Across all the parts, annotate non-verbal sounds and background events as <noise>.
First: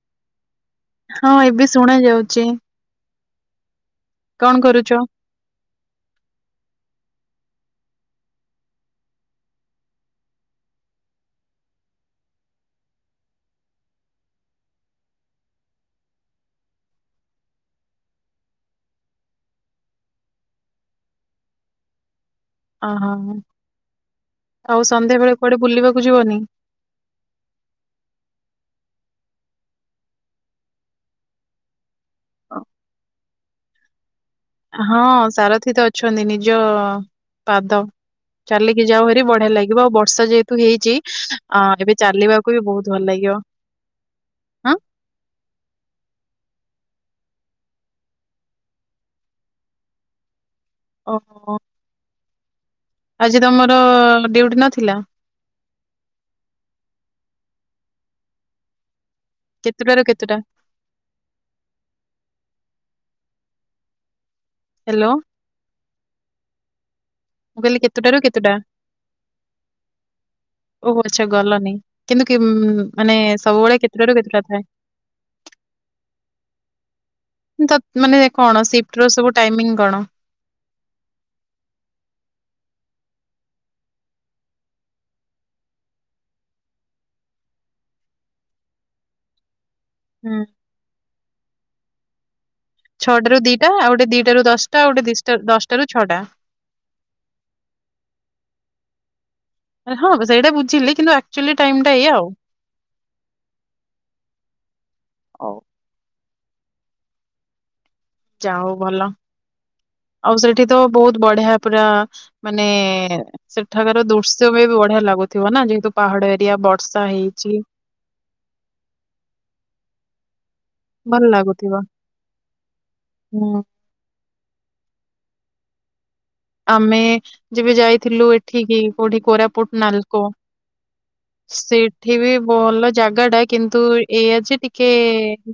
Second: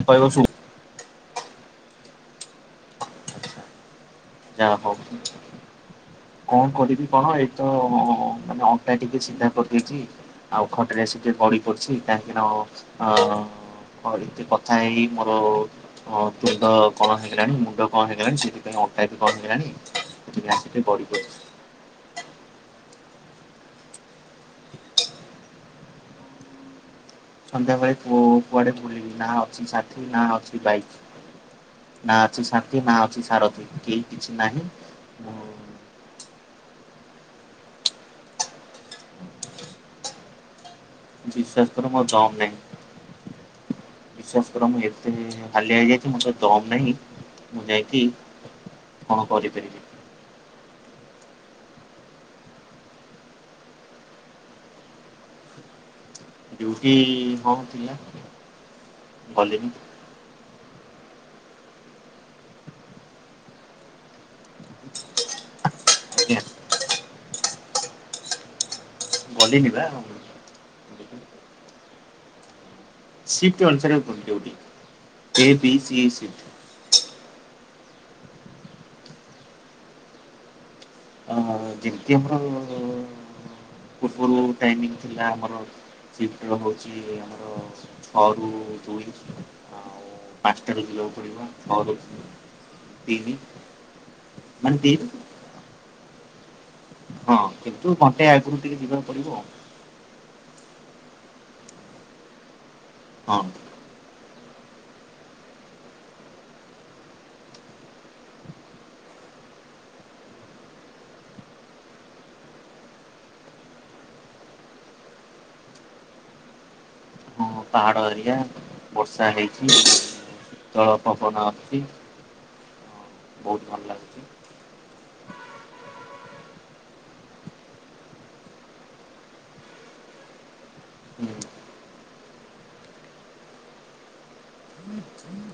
ପ <unintelligible> ହଁ ଏବେ ଶୁଣା ଯାଉଚି। ଯା କରୁଛ? ହଉ କଣ କରିବି କଣ ଏଇତ ମାନେ ଅଟା ଟିକେ <unintelligible> ଆଉ ଖଟରେ ଆସିକି ଟିକେ ଗଡି ପଡିଚି କାହିଁକିନା ଅ ହଁ ଏମତି କଥା ହେଇ ମୋର ହଁ ତୁଣ୍ଡ କଣ ହେଇଗଲାଣି ମୁଣ୍ଡ କଣ ହେଇଗଲାଣି ସେଇଥିପାଇଁ ଅ <unintelligible> ବନ୍ଦ ହେଲାଣି ସେଠିକି ଆସିକି ବଢିବେ। ଅହୋ ଆଉ ସନ୍ଧ୍ୟାବେଳେ କୁଆଡେ ବୁଲିବାକୁ ଯିବନି? ସନ୍ଧ୍ୟାବେଳେ କୁ କୁଆଡେ ବୁଲିବି ନା ଅଛି ସାଥିୀ ନା ଅଛି ବାଇକ୍। ନା ଅଛି ସାଥୀ ନା ଅଛି ସାରଥୀ କେହି କିଛି ନାହିଁ। ହଁ ମୁଁ ସାରଥିୀ ତ ଅଛନ୍ତି ନିଜ ପାଦ। ଚାଲିକି ଯାଉହାରି ବଢିଆ ଲାଗିବ ଆଉ ବର୍ଷା ଯେହେତୁ ହେଇଚି ଅ- ବିଶ୍ୱାସ କର ଏବେ ମୋର ଦମ୍ ନାହିଁ ଚାଲିବାକୁ ବି ବହୁତ୍ ଭଲ ଲାଗିବ। ବିଶ୍ୱାସ କର ହଁ। ମୁଁ ଏତେ ହାଲିଆ ହେଇଯାଇଚି <unintelligible> ଦମ୍ ନାହିଁ ମୁଁ ଯାଇକି କଣ କରିପାରିବି। ଓ ହୋ। ଆଜି ତମର ଡ୍ୟୁଟି ନଥିଲା? ଡିୟୁଟି ହଁ ଥିଲା। ଗଲିନି କେତୁଟାରୁ କେତେଟା? ହାଲୋ। ଆ- ଆଜ୍ଞା। ମୁଁ କହିଲି କେତେଟାରୁ କେତେଟା? ଗଲିନି ବା। ଓହୋ ଆଛା ଗଲନି କିନ୍ତୁ କିମ୍ ମାନେ ସିଫ୍ଟ ସବୁବେଳେ ଅନୁସାରେ କେତୁଟାରୁ କେତେଟା ଡ୍ୟୁଟି ଥାଏ? ଏ ବି ସି ସିଫ୍ଟ ତ ମାନେ କଣ ସିଫ୍ଟ୍ ର ସବୁ ଟାଇମିଂ କଣ? ଯେମିତି ଆମର ପୂର୍ବରୁ ଟାଇମିଙ୍ଗ୍ ଥିଲା ଆମର ସିଫ୍ଟ୍ ରହୁଚି ଆମର ଛଅ ରୁ ଦୁଇ ଆଉ ହୁଁ। କାଲି ଯିବାକୁ ପଡିବ ଛଅ ରୁ ଦୁଇ। ଛଅ ଟାରୁ ଦିଟା ଆଉ ଗୋଟେ ଦିଟାରୁ ମାନେ ଦଶଟା ଆଉ ଗୋଟେ ତିନି ଦିଶ୍ ଟା -ଦଶ୍ ଟାରୁ ଛଅଟା। ହଁ କିନ୍ତୁ ମତେ ଆଗୁରୁ ଟିକେ ଯିବାକୁ ପଡିବ ଆଉ। ହଁ ସେଇଟା ବୁଝିଲି କିନ୍ତୁ ଆକ୍ଚୁଆଲି ଟାଇମ୍ ଟା ଏଇଆ ଆଉ। ହଁ। ହଉ। ଯାହଉ ଭଲ ଆଉ ସେଇଠି ତ ବହୁତ୍ ବଢିଆ ପୁରା ମାନେ ସେଠାକାର ଦୃଶ୍ୟ ବି ବଢିଆ ଲାଗୁଥିବ ନା ଯେହେତୁ ପାହାଡ ଏରିଆ ବ ବର୍ଷା ହଁ ହେଇଚି। ପାହାଡ଼ ଏରିଆ ବର୍ଷା ହେଇଚି ଶୀତଳ ଭଲ ପବନ ଲାଗୁଥିବ ଆସୁଚି। ହୁଁ। ଲାଗୁଛି ଆମେ ଯବେ ଯାଇଥିଲୁ ଏଠିକି କଉଠି କୋରାପୁଟ୍, ନାଲକୋ। ହୁଁ। ସେଠ୍ ସେଠି ବି ଭଲ ଜାଗା ଟା କିନ୍ତୁ ଏଇଆ ଯେ ଟିକେ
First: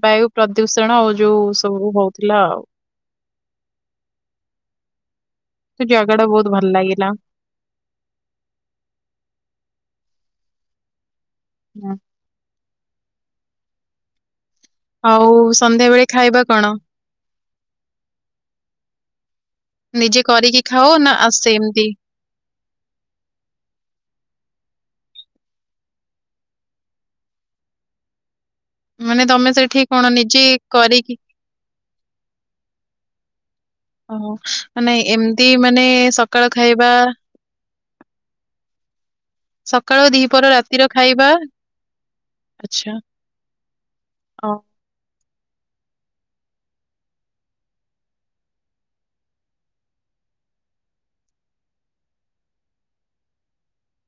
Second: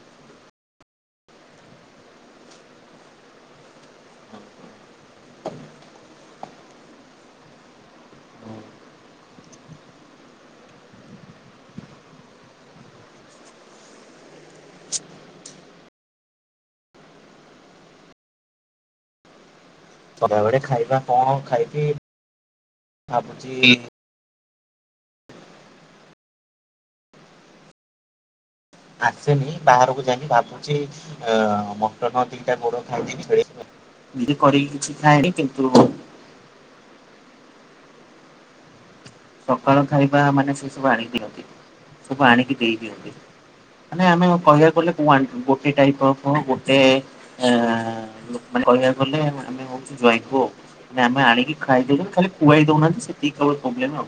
ବାୟୁ ପ୍ର ଦୁଷଣ ଆଉ ଯଉ ସବୁ ହଉଥିଲା ଆଉ। ଜାଗା ଟା ବହୁତ୍ ଭଲ ଲାଗିଲା। ହଁ। ଆଉ ସନ୍ଧ୍ୟାବେଳେ ଖାଇବା କଣ? ନିଜେ ସଦାବେଳେ କରିକି ଖାଅ ଖାଇବା ନା ଆ ସେମତି? ଭାବୁଚି ମାନେ ତମେ ଆସେନି ସେଠି ବାହାରକୁ କଣ ଯାଇକି ନିଜେ ଭାବୁଛି କରିକି ଅ ମଟନ ଦିଟା ଗୋଡ ଖାଇଦେବି ପଳେଇ ଆସିବି ଆଉ। ଓହୋ ମାନେ ଏମିତି ମାନେ ସକାଳ ଖାଇବା ସକାଳ ଖାଇବା ଦିପହର ମାନେ ସେ ରାତିର ସବୁ ଆଣି ଖାଇବା ଦିଅନ୍ତି ସବୁ ଆଣିକି ଦେଇ ଆଚ୍ଛା ଦିଅନ୍ତି। ମାନେ ଆମେ ଓ କହିବାକୁ ଗଲେ କୁଆଣି ଗୋଟେ ଟାଇପ ଅଫ ଗୋଟେ ଆ ଲୋକ ମାନେ କହିବାକୁ ଗଲେ ଆ ଆମେ ହଉଛୁ ଜ୍ୱାଇଁ ପୁଅ ଆଉ। ନାଇଁ ଆମେ ଆଣିକି ଖାଇଦେଲୁ ଖାଲି ଖୁଆଇ ଦଉନାହାନ୍ତି ସେତିକି କେବଳ କମ୍ପ୍ଲେନ ଆଉ।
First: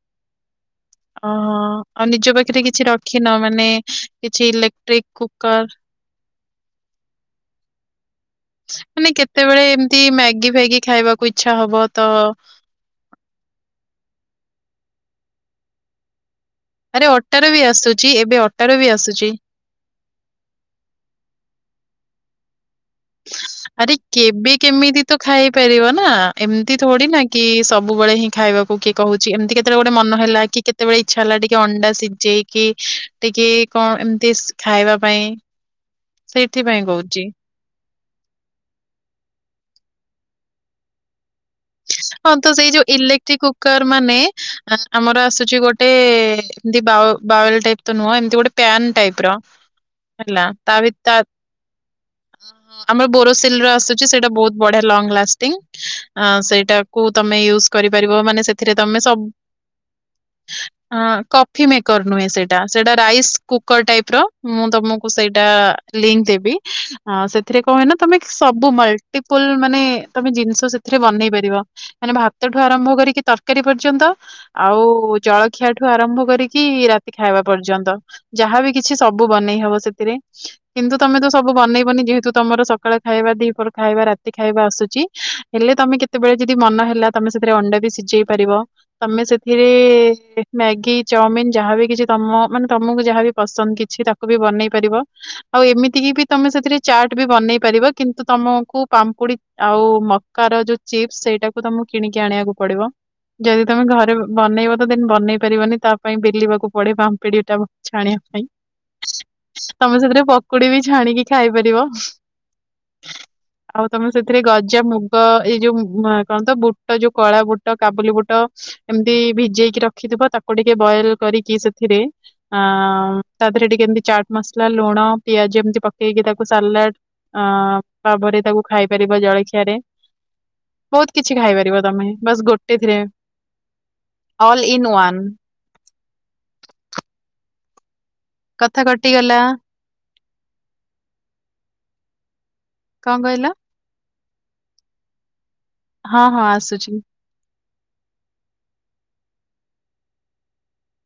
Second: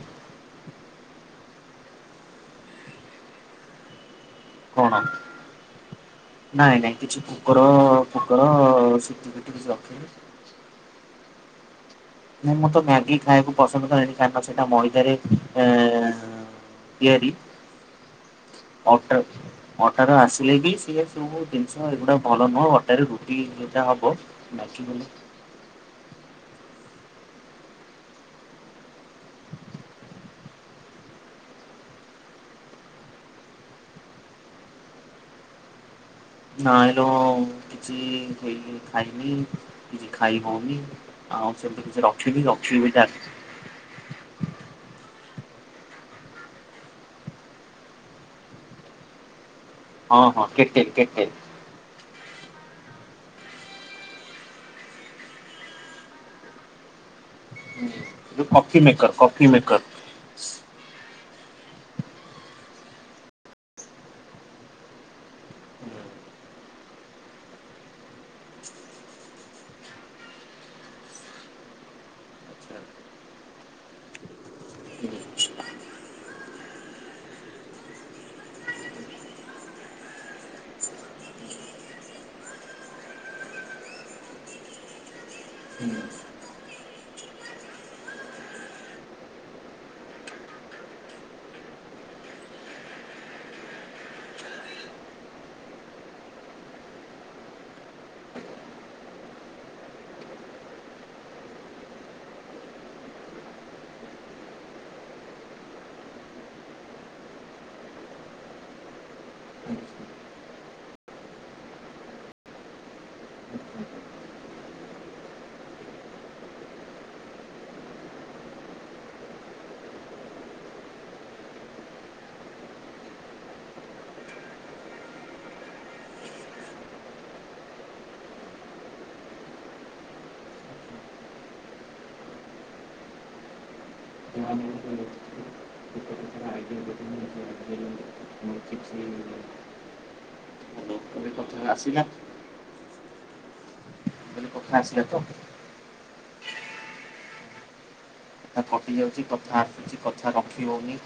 ଓହୋ ଆଉ ନିଜ ପାଖରେ କିଛି ରଖିନ ମାନେ କିଛି କଣ? Electric cooker? ନାଇଁ ନାଇଁ କିଛି କୁକର ଫୁକର ମାନେ ସିଟି ଫିଟି କେତେବେଳେ କିଛି ଏମିତି ରଖିନି। ମ୍ୟାଗି ଫ୍ୟାଗି ଖାଇବାକୁ ଇଚ୍ଛା ହବ ତ ନାଁ ମୁଁ ତ ମ୍ୟାଗି ଖାଇବାକୁ ପସନ୍ଦ କରେନି କାରଣ ସେଇଟା ମଇଦାରେ ଏଁ ଆରେ ଅଟାରେ ବି ଆସୁଛି ଏବେ ଅଟାରେ ବି ଆସୁଛି। ଅଟାରେ ଆସିଲେ ବି ସିଏ ସବୁ ଜିନିଷ ଏଗୁଡା ଭଲ ନୁହଁ ଆଉ ଅ ଟା ରେ ରୁଟି ଯେଟା ହବ ମ୍ୟାଗି କଲେ। ପାରିବ ନା ଏମିତି ଥୋଡି ନା କି ସବୁବେଳେ ହିଁ ଖାଇବାକୁ କିଏ କହୁଛି ଏମିତି କେତେବେଳେ ଗୋଟେ ମନ ହେଲା କି କେତ କେତେବେଳେ ଇଚ୍ଛା ହେଲା ଟିକେ ଅଣ୍ଡା ସିଜେଇକି ଟିକେ କଣ ଏମତି ସ ଖାଇବା ପାଇଁ। ହ ନାଇଁ ଲୋ କିଛି ହେଇ ଖାଇନି କିଛି ଖାଇ ହଉନି। ଆଉ ସେମିତି କିଛି ରଖିନି ରଖିବି ଆସ କର ମାନେ ଆ ଆମର ଆସୁଛି ଗୋଟେ ଏମତି ବାଓ ବାୱଲ ଟାଇ ତ ନୁହଁ ଏମିତି ଗୋଟେ ପ୍ୟାନ୍ ଟାଇପ ର ହଁ ହେଲା ହଁ ତା କେଟେଲ ଭିତ ତା କେଟେଲ। ଓହୋ ଆମର ବୋରୋସିଲ ର ଆସୁଛି ସେଇଟା ବହୁତ ବଢିଆ ଲଙ୍ଗ ଲାଷ୍ଟିଂ ଆ ସେଇ ଟାକୁ ତମେ ୟୁଉଜ୍ କରିପାରିବ ମାନେ ଯୋଉ ସେଥିରେ କଫି ତମେ ମେକର ସ କଫି ମେକର। ହଁ କଫି ମେକର ନୁହେଁ ସେଇଟା ସେଇଟା ରାଇସ କୁକର ଟାଇପ ର ମୁଁ ତମକୁ ସେଇଟା ଲିଙ୍କ ଦେବି ଆ ସେଥିରେ କଣ ହୁଏ ନା ତମେ ସବୁ ମଲ୍ଟି ପୁଲ ମାନେ ତମେ ଜିନିଷ ସେ ଥିରେ ବନେଇ ପାରିବ ମାନେ ଭାତଠୁ ଆରମ୍ଭ କରିକି ତରକାରୀ ପର୍ଯ୍ୟନ୍ତ ଆଉ ଜଳଖିଆ ଠୁ ଆରମ୍ଭ କରିକି ରାତି ଖାଇବା ପର୍ଯ୍ୟନ୍ତ। ଯାହାବି କିଛି ସବୁ ବନେଇ ହବ ସେତିରେ। କିନ୍ତୁ ତମେ ତ ସବୁ ବନେଇବନି ଯେହେତୁ ତମର ସକାଳେ ଖାଇବା ଦି ପର ଖାଇବା ରାତି ଖାଇବା ଆସୁଚି। ହେଲେ ତମେ କେତେବେଳେ ଯଦି ମନ ହେଲା ତମେ ସେଥିରେ ଅଣ୍ଡା ବି ସିଝେଇ ପାରିବ। ତମେ ସେଥିରେ ମ୍ୟାଗି ଚାଓମିିନ ଯାହାବି କିଛି ତମ ମାନେ ତମକୁ ଯାହାବି ପସନ୍ଦ କିଛି ତା ତାକୁ ବି ବନେଇ ପାରିବ। ଆଉ ଏମିତି କିି ବି ତମେ ସେଥିରେ ଚାଟ୍ ବି ବନେଇ ପାରିବ କିନ୍ତୁ ତମକୁ ପାମ୍ପୁଡି ଆଉ ମ କାର ଯୋଉ ଚିପ୍ସ ସେଇଟାକୁ ତମକୁ କିଣିକି ଆଣିବାକୁ ପଡିବ। ଯଦି ତମେ ଘରେ ବନେଇବ ତ ଦେନ ବନେଇ ପାରିବନି ତା ପାଇଁ ବେଲିବାକୁ ପଡେ ପାମ୍ପିଡି ଟାକୁ। ଛାଣିବା ପାଇଁ। ତମେ ସେଥିରେ ପକୁଡି ବି ଛାଣିକି ଖାଇପାରିବ। ଆଉ ତମେ ସେଥିରେ ଗଜା ମୁଗ ଏଇ ଯୋଉ ହୁଁ ଆ କଣ ତ ବୁଟ ଯୋଉ କଳା ବୁଟ କାବୁଲି ବୁଟ। ଏମତି ଭିଜେଇକି ରଖିଥିବ ତାକୁ ଟିକେ ବଏଲ କରିକି ସେଥିରେ ଆ ତା ଦେହରେ ଟିକେ ଏମିତି ଚାଟ ମସଲା ଲୁଣ ପିଆଜ ଏମିତି ପକେଇକି ତାକୁ ସାଲାଡ ଅ ପରେ ତାକୁ ଖାଇ ପାରିବ ଜଳଖିଆରେ। ବହୁତ କିଛି ଖାଇପାରିବ ତମେ ବାସ୍ ଗୋଟେ ଥିରେ ଅଲ ଇନ୍ ୱନ। <inaudible> କଥା କଟିଗଲା। ଆସିନାହାନ୍ତି? କଣ କହିଲ? ଲୋକ ଆସିଲେ ତ? ହଁ ହଁ ଆସୁଛି। ଥା କଟି ଯାଉଛି କଥା ଆସୁଛି କଥା ରଖି ହଉନି।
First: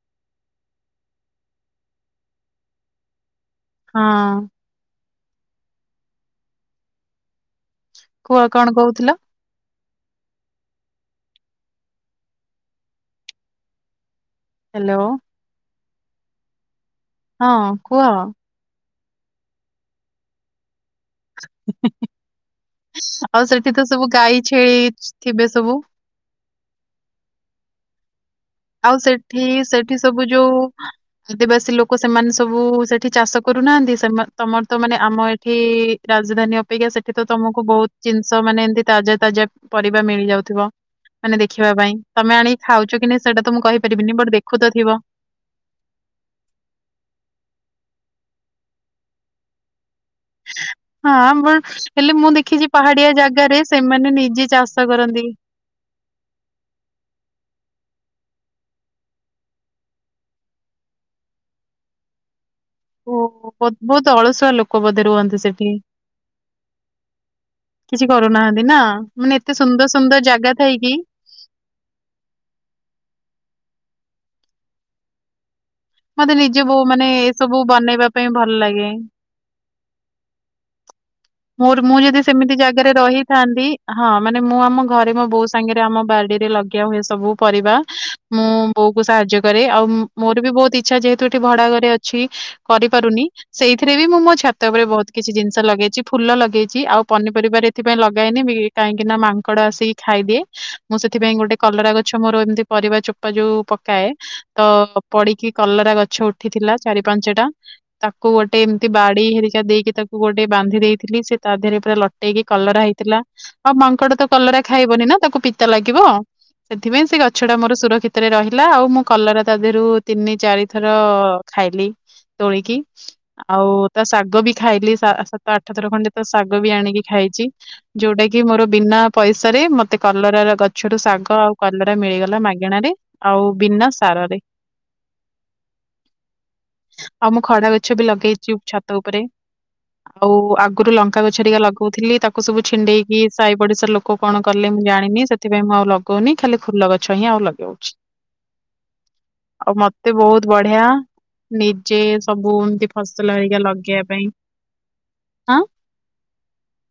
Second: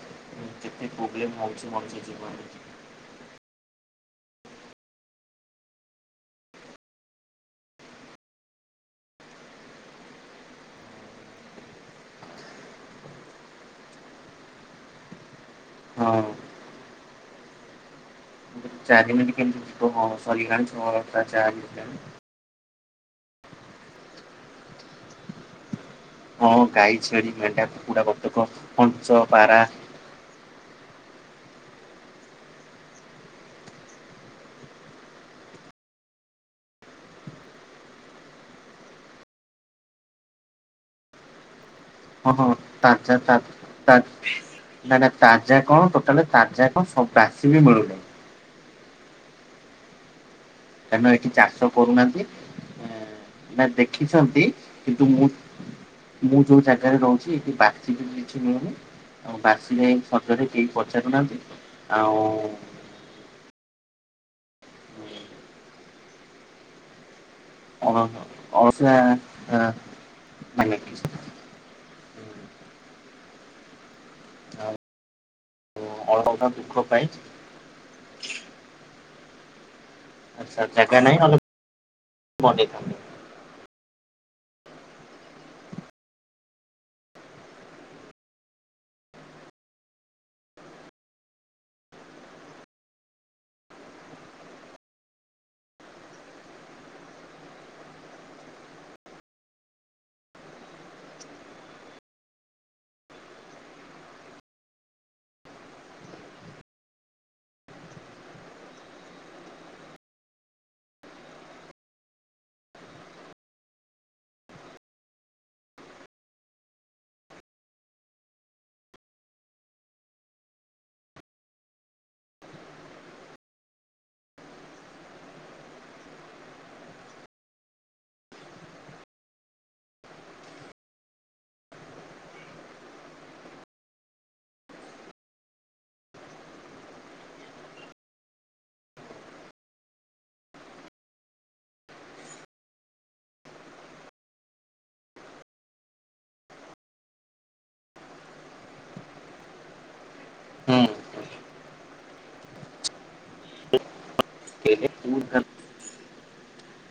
କେତେ ପ୍ରୋବ୍ଲେମ ହଉଛି ମୋ ଜୀବନରେ। ହଁ। କୁହ କଣ କହୁଥିଲ? ହାଲୋ। ହଁ। ହଁ କୁହ? ଚାରିଦିନି କେମିତି ଯିବ କଣ ସରିଗଲାଣି। <unintelligible> ଆଉ ସେଠି ତ ସବୁ ଗାଈ ଛେ ଥିବେ ସବୁ? ହଁ ଗାଈ ଛେଳି ମେଣ୍ଢା କୁକୁଡା ବତକ ପଞ୍ଚ ପାରା। କି ସବୁ ଯୋଉ। ଆଦିବାସୀ ଲୋକ ସେମାନେ ସବୁ ସେଠି ଚାଷ କରୁନାହାନ୍ତି ସେମା ତମର ତ ମାନେ ଆମ ଏଠି। ରାଜଧାନୀ ଅପେକ୍ଷା ସେଠି ତ ତମୁକୁ ବହୁତ ଜିନିଷ ମାନେ ଏମତି ତାଜା ତାଜା ପରିବା ମିଳିଯାଉଥିବ। ମାନେ ଦେଖିବା ପାଇଁ ହଁ ତମେ ହଁ ଆଣିକି ଖାଉଛ କି ତାଜା ନା ତା ସେଇଟା ତ ମୁଁ ତା କହିପାରିବିନି ବଟ୍ ଦେଖୁ ତ ନା ଥିବ। ନା ତାଜା କଣ ଟୋଟାଲେ ତାଜା କଣ ସବୁ ଚାଷୀ ବି ମିଳୁନାହିଁ। କାରଣ ଏଠି ହଁ ଚାଷ ବଲ୍ ହେଲେ କରୁନାହାନ୍ତି ମୁଁ ଦେଖିଛି ପାହାଡିଆ ଜାଗାରେ ନା ସେମାନେ ଦେଖିଛନ୍ତି ନିଜେ ଚାଷ କିନ୍ତୁ ମୁଁ କରନ୍ତି। ମୁଁ ଯୋଉ ଜାଗାରେ ରହୁଛି ଏଠି ବାକଛି ବି କିଛି ରୁହେନି। ଆଉ ବାସି ଯାଇଁ ଖଟରେ କେହି ପଚାରୁନାହାନ୍ତି ଆଉ। ଓ ବୋଧ ବହୁତ୍ ଅଳସୁଆ ଲୋକ ବୋଧେ ରୁହନ୍ତି ସେଠି? କିଛି କରୁନାହାନ୍ତି ନା ଅଳସୁଆ ମାନେ ଏତେ ସୁନ୍ଦର ସୁନ୍ଦର ଜାଗା ମାନେ ଥାଇକି। <unintelligible> ମତେ ଦୁଃଖ ନିଜକୁ ପାଇଁ ମାନେ ଏସବୁ ବନେଇବା ପାଇଁ ଭଲ ଲାଗେ। ଆଚ୍ଛା ଆଚ୍ଛା କାନାଇଁ <unintelligible> ମୋର ମୁଁ ଯଦି ସେମିତି ଜାଗାରେ ରହିଥାନ୍ତି। ହଁ ମାନେ ମୁଁ ଆମ ଘରେ ମୋ ବୋଉ ସାଙ୍ଗରେ ଆମ ବାଡିରେ ଲଗେଇବା ହୁଏ ସବୁ ପରିବା। ମୁଁ ବୋଉ କୁ ସାହାଯ୍ୟ କରେ ଆଉ ମୋର ବି ବହୁତୁ ଇଛା ଯେହେତୁ ଏଠି ଭଡା ଘରେ ଅଛି କରିପାରୁନି। ସେଇଥିରେ ବି ମୁଁ ମୋ ଛାତ ଉପରେ ବହୁତ କିଛି ଜିନିଷ ଲଗେଇଚି। ଫୁଲ ଲଗେଇଚି ଆଉ ପନିପରିବାରେ ଏଥିପାଇଁ ଲଗାହେଇନି ବି କାହିଁକି ନା ମାଙ୍କଡ ଆସିକି ଖାଇଦିଏ। ମୁଁ ସେଥିପାଇଁ ଗୋଟେ କଲରା ଗଛ ମୋର ଏମତି ପରିବା ଚୋପା ଯୋଉ ପକାଏ ତ। ପଡିକି କଲରା ଗଛ ଉଠିଥିଲା ଚାରି ପାଞ୍ଚଟା। ତାକୁ ଗୋଟେ ଏମତି ବାଡି ହେରିକା ଦେଇକି ତାକୁ ଗୋଟେ ବାନ୍ଧି ଦେଇ ଥିଲି ସେ ତା ଦେହରେ ପୁରା ଲଟେଇକି କଲରା ହେଇଥିଲା। ଆଉ ମାଙ୍କଡ ତ କଲରା ଖାଇବନି ନା ତାକୁ ପିତା ଲାଗିବ। ସେଥିପାଇଁ ସେ ଗଛ ଟା ମୋର ସୁରକ୍ଷିତରେ ରହିଲା ଆଉ ମୁଁ କଲରା ତା ଦେହରୁ ତିନି ଚାରିଥର। ଖାଇଲି ତୋଳିକି ଆଉ ତା ଶାଗ ବି ଖାଇଲି ସା ସାତ ଆ ଠଥର ଖଣ୍ଡେ ତା ଶାଗ ବି ଆଣିକି ଖାଇଚି। ଯୋଉଟା କି ମୋର ବିନା ପଇସା ରେ ମତେ କଲରା ର ଗଛ ରୁ ଶାଗ ଆଉ କଲରା ମିଳିଗଲା ମାଗେଣାରେ। ଆଉ ବିନା ସାରରେ। ଆଉ ମୁଁ ଖଡ଼ା ଗଛ ବି ଲଗେଇଚୁ ଛାତ ଉପରେ। ଆଉ ଆଗରୁ ଲଙ୍କା ଗଛ ହେରିକା ଲଗଉଥିଲି, ତାକୁ ସବୁ ଛିଣ୍ଡେଇକି ସାହି ପଡିଶାର ଲୋକ କଣ କଲେ ମୁଁ ଜାଣିନି ସେ ସେଥିପାଇଁ ମୁଁ ଆଉ ଲଗଉନି ଖାଲି ଫୁଲ ଗଛ ହିଁ ଆଉ ଲଗାଉଛି। ଆଉ ମତେ ବହୁତ ହୁଁ ବଢିଆ ନିଜେ ସବୁ ଏମତି ଫସଲ ହରିକା ଲଗେଇବା ପାଇଁ। <unintelligible> ଆଁ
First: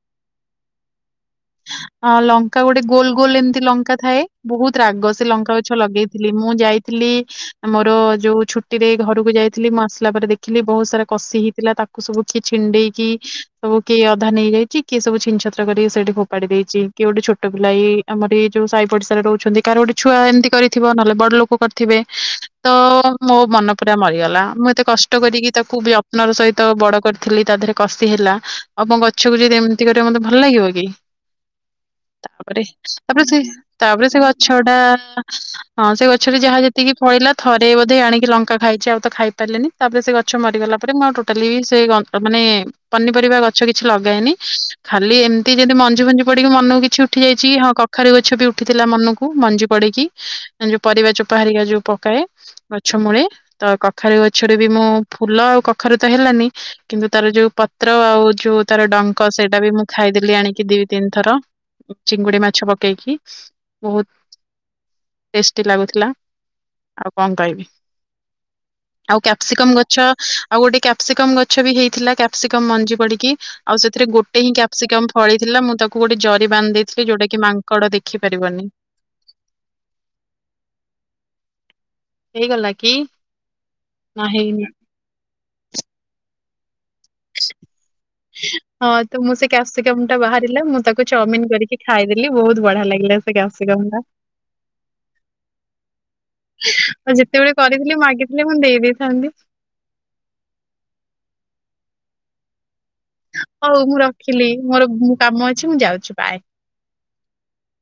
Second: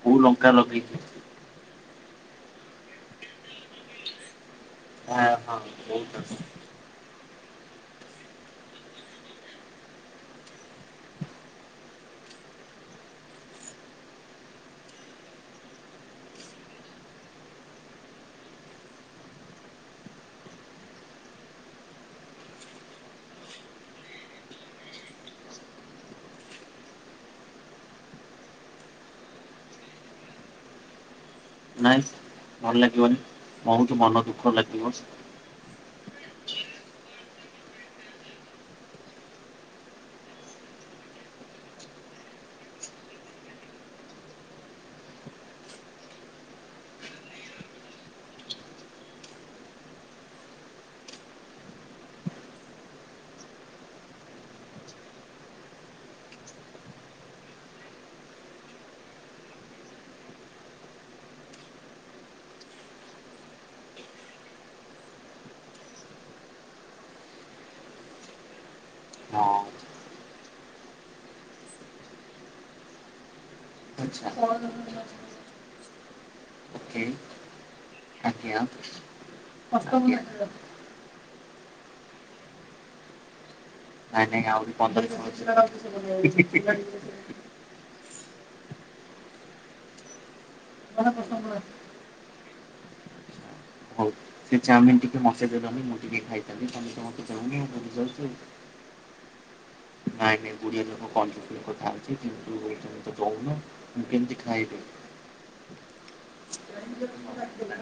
କୋଉ ଲଙ୍କା ଲଗେଇଥିଲେ? ହଁ ଲଙ୍କା ଗୋଟେ ଗୋଲ ଗୋଲ ଏମିତି ଲଙ୍କା ଥାଏ, ବହୁତ ତ ରାଗ ଆ ସେ ଲଙ୍କା ହଁ ଗଛ ବହୁତ ଲଗେଇଥିଲି ଅଛି। ମୁଁ ଯାଇ ଥିଲି ମୋର ଯୋଉ ଛୁଟିରେ ଘରକୁ ଯାଇଥିଲି ମୁଁ ଆସିଲା ପରେ ଦେଖିଲି ବହୁତ ସାରା କଷି ହେଇଥିଲା ତା କୁ ସବୁ କି ଛିଣ୍ଡେଇ କି ସବୁ କିଏ ଅଧା ନେଇଯାଇଛି କିଏ ସବୁ ଛିିନ ଛତ୍ର କରିକି ସେଇଠି ଫୋପାଡି ଦେଇଛି କିଏ ଗୋଟେ ଛୋଟ ପିଲା ଏ ଆମର ଏଇ ଯୋଉ ସାହି ପଡିଶାରେ ରହୁଛନ୍ତି କାହାର ଗୋଟେ ଛୁଆ ଏମିତି କରିଥିବ ନହେଲେ ବଡ ଲୋକ କରିଥିବେ। ତ ମୋ ମନ ପୁରା ମରିଗଲା ମୁଁ ଏତେ କଷ୍ଟ କରିକି ତାକୁ ବିପ୍ନର ସହିତ ବଡ କରିଥିଲି ତା ଦେହରେ କଷି ହେଲା ଆଉ ମ ଗଛକୁ ଯଦି ଏମିତି କରିବ ମତେ ଭଲ ଲାଗିବ କି? ନାଇଁ ତାପରେ ଭଲ ଲାଗିବନି ତାପରେ ସେ ବହୁତ ତାପରେ ମନ ସେ ଦୁଃଖ ଗଛ ଟା ଲାଗିବ ହଁ ସେ ଗଛରେ ଯାହା ଯେତିକି ଫଳିଲା ଥରେ ବୋଧେ ଆଣିକି ଲଙ୍କା ଖାଇଛି ଆଉ ତ ଖାଇ ପାରିଲିନି। ତାପରେ ସେ ଗଛ ମରିଗଲା ପରେ ମୁଁ ଟୋଟାଲି ସେ ଗ ମାନେ ପନିପରିବା ଗଛ କିଛି ଲଗାଏନି ଖାଲି ଏମିତି ଯଦି ମଞ୍ଜି ଫଞ୍ଜି ପଡିକି ମନକୁ କିଛି ଉଠି ଯାଇଛି କି ହଁ କଖାରୁ ଗଛ ବି ଉଠିଥିଲା ମନକୁ ମଞ୍ଜି ପଡିକି ଯୋଉ ପରିବା ଚୋପାହାରିକା ଯୋଉ ପକାଏ। ଗଛ ମୂଳେ ତ କଖାରୁ ଗଛରେ ବି ମୁଁ ଫୁଲ ଆଉ କଖାରୁ ତ ହେଲାନି କିନ୍ତୁ ତାର ଯୋଉ ପ୍ ତ୍ର ଆଉ ଯୋଉ ତାର ଡଙ୍କ ସେଇଟା ବି ମୁଁ ଖାଇଦେଲି ଆଣିକି ଦି ତିନି ଥର। ଚିଙ୍ଗୁଡି ମାଛ ପକେଇକି ବହୁତ ଟେଷ୍ଟି ଲାଗୁଥିଲା ଆଉ କଣ କହିବି? ଆଉ ହଁ କ୍ୟାପ୍ସିକମ୍ ଗଛ ଆଉ ଗୋଟେ କ୍ୟାପ୍ସିକମ୍ ଗଛ ବି ହେଇଥିଲା। କ୍ୟାପସିକ ମଞ୍ଜି ପଡିକି ଆଉ ସେଥିରେ ଆଚ୍ଛା ଗୋଟେ ହିଁ କ୍ୟାପ୍ସିକମ୍ ଫଳିଥିଲା ମୁଁ ତାକୁ ଗୋଟେ ଜରି ବାନ୍ଧି ଓକେ ଦେଇଥିଲି ଯୋଉଟା କି ମାଙ୍କଡ ଆଜ୍ଞା ଦେଖିପାରିବନି। <unintelligible> ହେଇଗଲା କି? ନା ନାଇଁ ନାଇଁ ହେଇନି ଆହୁରି ପନ୍ଦର <unintelligible> <inaudible> ହଁ ତ ମୁଁ ସେ କ୍ୟାପସିକମ୍ ଟା ବାହାରିଲା ମୁଁ ତାକୁ ଚାଉମିିନ କରିକି ଖାଇଦେଲି ବହୁତ ବଢିଆ ଲାଗିଲା। ସେ କ୍ୟାପ୍ସିକମ ଟା ହଉ ସେ ଚାଉମିନ ଟିକେ ମତେ ଦେଲନି ମୁଁ ଟିକେ ଖାଇଥାନ୍ତି ତମେ ତମ ଆଉ ଯେତେବେଳେ କରିଥିଲି ମାଗିଥିଲେ ମୁଁ ଦେଇଦେଇଥାନ୍ତି। ନାଇଁ ନାଇ ଗୁଡିଆ ଲୋକ <unintelligible> ହଉ ମୁଁ କେମିତି ରଖିଲି ଖାଇବି ମୋର ମୁଁ କାମ ଅଛି ମୁଁ ଯାଉଛି ବାଏ। <unintelligible> ଥିଲା।